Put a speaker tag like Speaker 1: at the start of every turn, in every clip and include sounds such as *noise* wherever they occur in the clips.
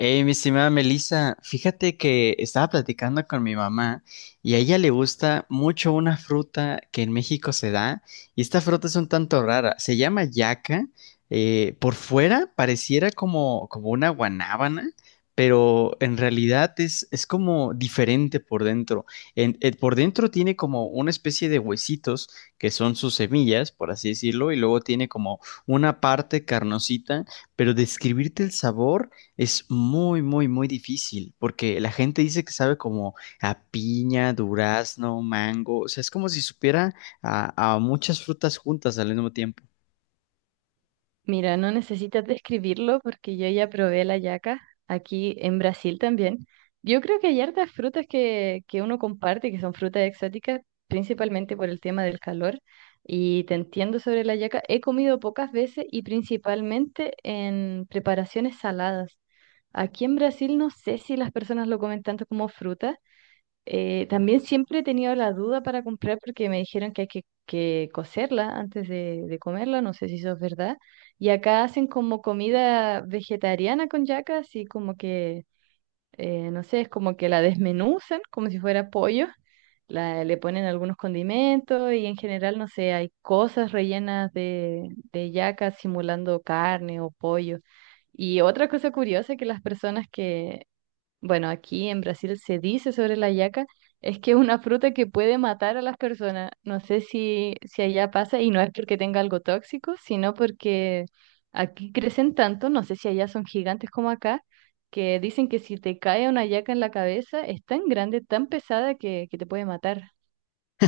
Speaker 1: Hey, mi estimada Melissa, fíjate que estaba platicando con mi mamá y a ella le gusta mucho una fruta que en México se da y esta fruta es un tanto rara, se llama yaca, por fuera pareciera como una guanábana, pero en realidad es como diferente por dentro. Por dentro tiene como una especie de huesitos que son sus semillas, por así decirlo, y luego tiene como una parte carnosita, pero describirte el sabor... Es muy, muy, muy difícil, porque la gente dice que sabe como a piña, durazno, mango, o sea, es como si supiera a muchas frutas juntas al mismo tiempo.
Speaker 2: Mira, no necesitas describirlo porque yo ya probé la yaca aquí en Brasil también. Yo creo que hay hartas frutas que uno comparte, que son frutas exóticas, principalmente por el tema del calor. Y te entiendo sobre la yaca. He comido pocas veces y principalmente en preparaciones saladas. Aquí en Brasil no sé si las personas lo comen tanto como fruta, también siempre he tenido la duda para comprar porque me dijeron que hay que cocerla antes de comerla, no sé si eso es verdad. Y acá hacen como comida vegetariana con yaca, así como que, no sé, es como que la desmenuzan como si fuera pollo, la, le ponen algunos condimentos y en general, no sé, hay cosas rellenas de yaca simulando carne o pollo. Y otra cosa curiosa que las personas que bueno, aquí en Brasil se dice sobre la yaca, es que es una fruta que puede matar a las personas. No sé si allá pasa, y no es porque tenga algo tóxico, sino porque aquí crecen tanto, no sé si allá son gigantes como acá, que dicen que si te cae una yaca en la cabeza, es tan grande, tan pesada que te puede matar.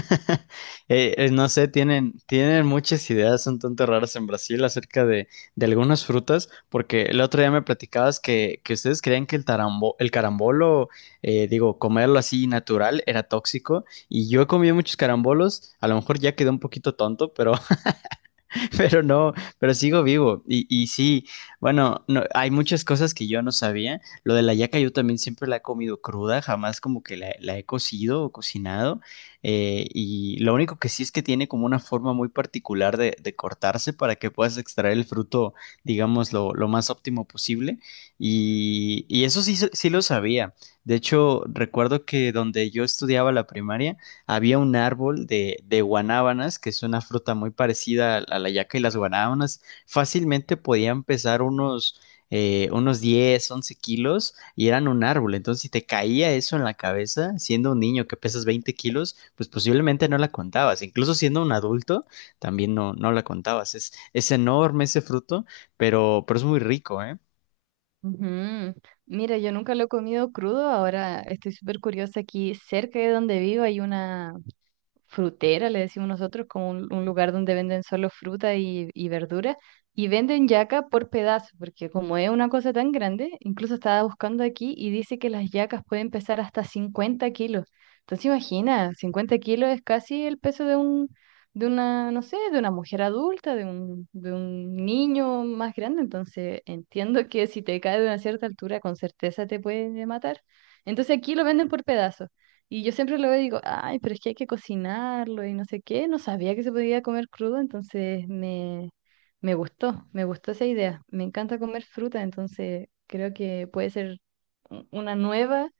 Speaker 1: *laughs* No sé, tienen muchas ideas un tanto raras en Brasil acerca de algunas frutas, porque el otro día me platicabas que ustedes creían que el carambolo, digo, comerlo así natural era tóxico, y yo he comido muchos carambolos, a lo mejor ya quedé un poquito tonto, pero *laughs* Pero no, pero sigo vivo. Y sí, bueno, no, hay muchas cosas que yo no sabía. Lo de la yaca yo también siempre la he comido cruda, jamás como que la he cocido o cocinado. Y lo único que sí es que tiene como una forma muy particular de cortarse para que puedas extraer el fruto, digamos, lo más óptimo posible. Y eso sí, sí lo sabía. De hecho, recuerdo que donde yo estudiaba la primaria, había un árbol de guanábanas, que es una fruta muy parecida a la yaca y las guanábanas, fácilmente podían pesar unos 10 u 11 kilos y eran un árbol. Entonces, si te caía eso en la cabeza, siendo un niño que pesas 20 kilos, pues posiblemente no la contabas. Incluso siendo un adulto, también no la contabas. Es enorme ese fruto, pero es muy rico, ¿eh?
Speaker 2: Ujú. Mira, yo nunca lo he comido crudo, ahora estoy súper curiosa. Aquí cerca de donde vivo hay una, frutera, le decimos nosotros, como un lugar donde venden solo fruta y verdura, y venden yaca por pedazo, porque como es una cosa tan grande, incluso estaba buscando aquí y dice que las yacas pueden pesar hasta 50 kilos. Entonces imagina, 50 kilos es casi el peso de un, de una, no sé, de una mujer adulta, de un niño más grande, entonces entiendo que si te cae de una cierta altura, con certeza te puede matar. Entonces aquí lo venden por pedazo. Y yo siempre lo veo y digo, ay, pero es que hay que cocinarlo y no sé qué. No sabía que se podía comer crudo, entonces me, me gustó esa idea. Me encanta comer fruta, entonces creo que puede ser una nueva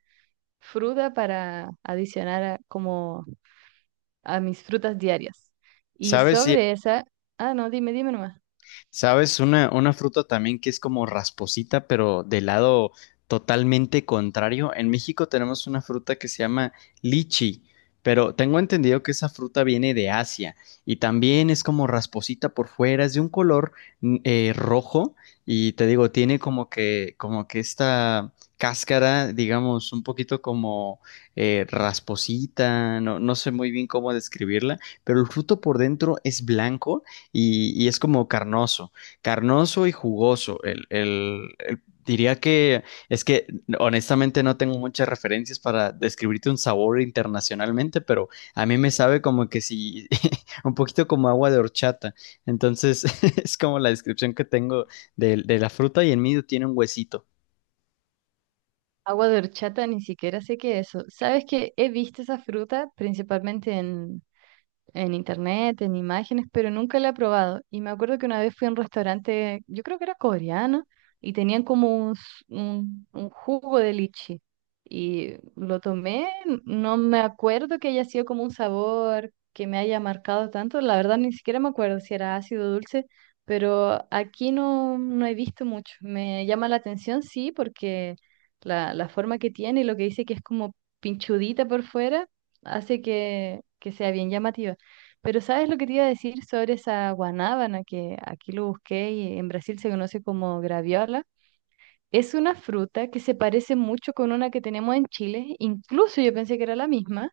Speaker 2: fruta para adicionar a, como a mis frutas diarias. Y
Speaker 1: ¿Sabes?
Speaker 2: sobre esa, ah, no, dime, dime nomás.
Speaker 1: Una fruta también que es como rasposita, pero del lado totalmente contrario. En México tenemos una fruta que se llama lichi, pero tengo entendido que esa fruta viene de Asia y también es como rasposita por fuera, es de un color rojo y te digo, tiene como que, esta cáscara, digamos, un poquito como rasposita, no sé muy bien cómo describirla, pero el fruto por dentro es blanco y es como carnoso, carnoso y jugoso. Diría que es que honestamente no tengo muchas referencias para describirte un sabor internacionalmente, pero a mí me sabe como que si *laughs* un poquito como agua de horchata. Entonces *laughs* es como la descripción que tengo de la fruta y en medio tiene un huesito.
Speaker 2: Agua de horchata, ni siquiera sé qué es eso. ¿Sabes que he visto esa fruta principalmente en internet, en imágenes, pero nunca la he probado? Y me acuerdo que una vez fui a un restaurante, yo creo que era coreano, y tenían como un, un jugo de lichi. Y lo tomé, no me acuerdo que haya sido como un sabor que me haya marcado tanto, la verdad ni siquiera me acuerdo si era ácido o dulce, pero aquí no, no he visto mucho. Me llama la atención, sí, porque la forma que tiene y lo que dice que es como pinchudita por fuera, hace que sea bien llamativa. Pero ¿sabes lo que te iba a decir sobre esa guanábana que aquí lo busqué y en Brasil se conoce como graviola? Es una fruta que se parece mucho con una que tenemos en Chile, incluso yo pensé que era la misma,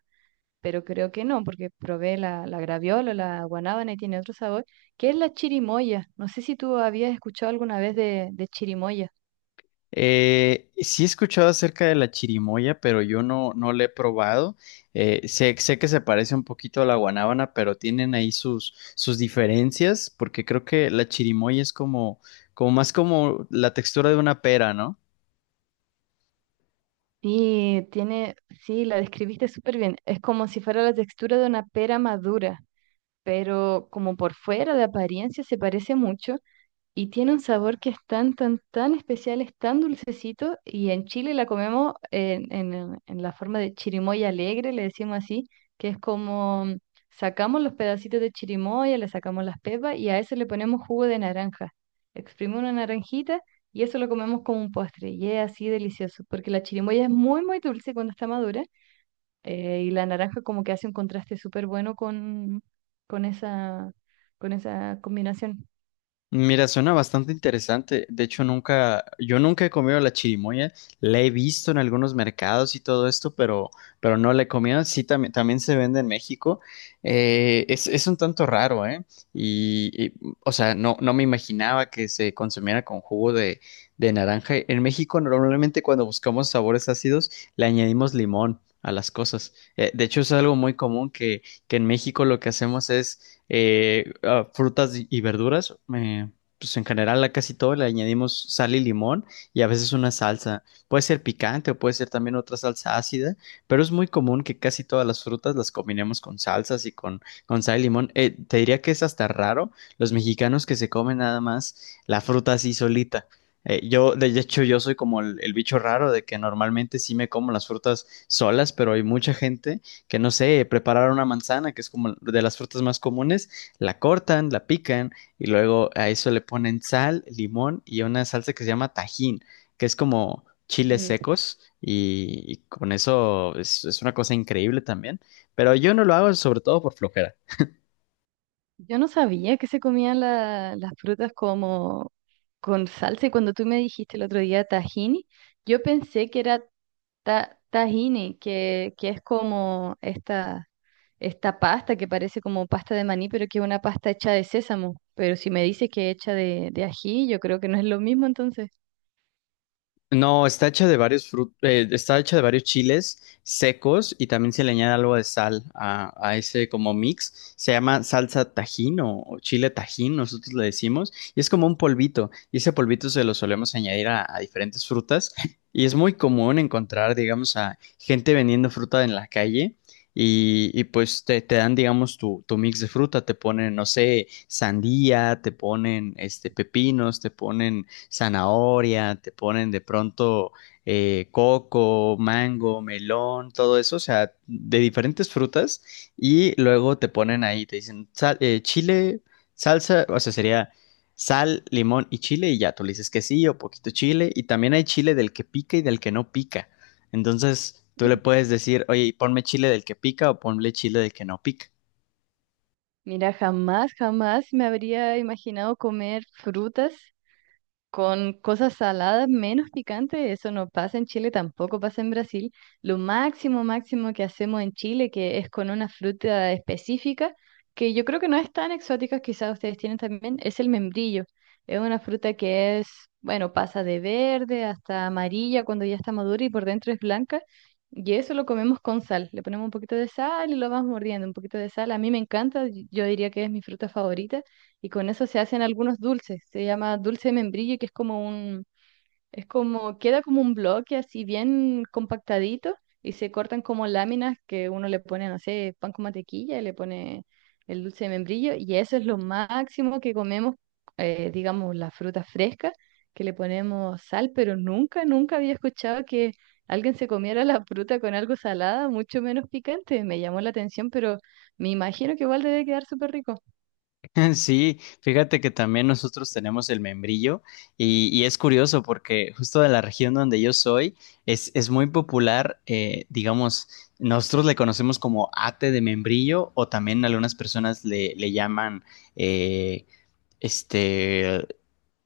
Speaker 2: pero creo que no, porque probé la, la graviola, la guanábana y tiene otro sabor, que es la chirimoya. No sé si tú habías escuchado alguna vez de chirimoya.
Speaker 1: Sí he escuchado acerca de la chirimoya, pero yo no la he probado. Sé que se parece un poquito a la guanábana, pero tienen ahí sus diferencias, porque creo que la chirimoya es como más como la textura de una pera, ¿no?
Speaker 2: Sí, tiene, sí, la describiste súper bien. Es como si fuera la textura de una pera madura, pero como por fuera de apariencia se parece mucho. Y tiene un sabor que es tan, tan, tan especial, es tan dulcecito. Y en Chile la comemos en, en la forma de chirimoya alegre, le decimos así, que es como mm, sacamos los pedacitos de chirimoya, le sacamos las pepas y a eso le ponemos jugo de naranja. Exprimimos una naranjita y eso lo comemos como un postre. Y es así delicioso, porque la chirimoya es muy, muy dulce cuando está madura. Y la naranja como que hace un contraste súper bueno con esa, con esa combinación.
Speaker 1: Mira, suena bastante interesante. De hecho, nunca, yo nunca he comido la chirimoya. La he visto en algunos mercados y todo esto, pero no la he comido. Sí, también se vende en México. Es un tanto raro, ¿eh? Y, y, o sea, no me imaginaba que se consumiera con jugo de naranja. En México, normalmente cuando buscamos sabores ácidos, le añadimos limón a las cosas. De hecho, es algo muy común que en México lo que hacemos es a frutas y verduras, pues en general a casi todo le añadimos sal y limón y a veces una salsa. Puede ser picante o puede ser también otra salsa ácida, pero es muy común que casi todas las frutas las combinemos con salsas y con sal y limón. Te diría que es hasta raro los mexicanos que se comen nada más la fruta así solita. Yo, de hecho, yo soy como el bicho raro de que normalmente sí me como las frutas solas, pero hay mucha gente que no sé, preparar una manzana, que es como de las frutas más comunes, la cortan, la pican y luego a eso le ponen sal, limón y una salsa que se llama tajín, que es como chiles
Speaker 2: Ujú.
Speaker 1: secos y con eso es una cosa increíble también, pero yo no lo hago sobre todo por flojera.
Speaker 2: Yo no sabía que se comían las frutas como con salsa y cuando tú me dijiste el otro día tahini, yo pensé que era tahini, que es como esta pasta que parece como pasta de maní, pero que es una pasta hecha de sésamo. Pero si me dices que es hecha de ají, yo creo que no es lo mismo entonces.
Speaker 1: No, está hecha de varios chiles secos y también se le añade algo de sal a ese como mix. Se llama salsa tajín o chile tajín, nosotros le decimos, y es como un polvito. Y ese polvito se lo solemos añadir a diferentes frutas y es muy común encontrar, digamos, a gente vendiendo fruta en la calle. Y pues te dan, digamos, tu mix de fruta, te ponen, no sé, sandía, te ponen pepinos, te ponen zanahoria, te ponen de pronto coco, mango, melón, todo eso, o sea, de diferentes frutas y luego te ponen ahí, te dicen chile, salsa, o sea, sería sal, limón y chile y ya, tú le dices que sí o poquito chile y también hay chile del que pica y del que no pica. Entonces, tú le
Speaker 2: *laughs*
Speaker 1: puedes decir, oye, ponme chile del que pica o ponle chile del que no pica.
Speaker 2: Mira, jamás, jamás me habría imaginado comer frutas. Con cosas saladas menos picantes, eso no pasa en Chile, tampoco pasa en Brasil. Lo máximo, máximo que hacemos en Chile, que es con una fruta específica, que yo creo que no es tan exótica, quizás ustedes tienen también, es el membrillo. Es una fruta que es, bueno, pasa de verde hasta amarilla cuando ya está madura y por dentro es blanca. Y eso lo comemos con sal. Le ponemos un poquito de sal y lo vamos mordiendo, un poquito de sal. A mí me encanta, yo diría que es mi fruta favorita y con eso se hacen algunos dulces. Se llama dulce de membrillo, que es como un, es como, queda como un bloque así bien compactadito y se cortan como láminas que uno le pone, no sé, pan con mantequilla y le pone el dulce de membrillo y eso es lo máximo que comemos, digamos, la fruta fresca, que le ponemos sal, pero nunca, nunca había escuchado que... Alguien se comiera la fruta con algo salada, mucho menos picante, me llamó la atención, pero me imagino que igual debe quedar súper rico.
Speaker 1: *laughs* Sí, fíjate que también nosotros tenemos el membrillo y es curioso porque justo de la región donde yo soy es muy popular, digamos, nosotros le conocemos como ate de membrillo o también algunas personas le llaman eh, este,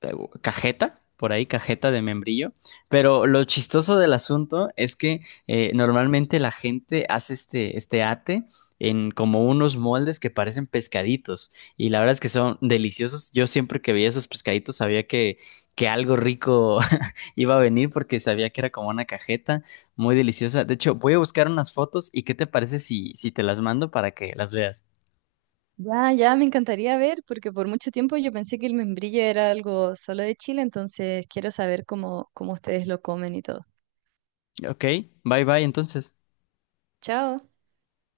Speaker 1: eh, cajeta, por ahí, cajeta de membrillo. Pero lo chistoso del asunto es que normalmente la gente hace este ate en como unos moldes que parecen pescaditos. Y la verdad es que son deliciosos. Yo siempre que veía esos pescaditos sabía que algo rico *laughs* iba a venir porque sabía que era como una cajeta muy deliciosa. De hecho, voy a buscar unas fotos y ¿qué te parece si te las mando para que las veas?
Speaker 2: Ya, ya me encantaría ver, porque por mucho tiempo yo pensé que el membrillo era algo solo de Chile, entonces quiero saber cómo, cómo ustedes lo comen y todo.
Speaker 1: Ok, bye bye entonces.
Speaker 2: Chao.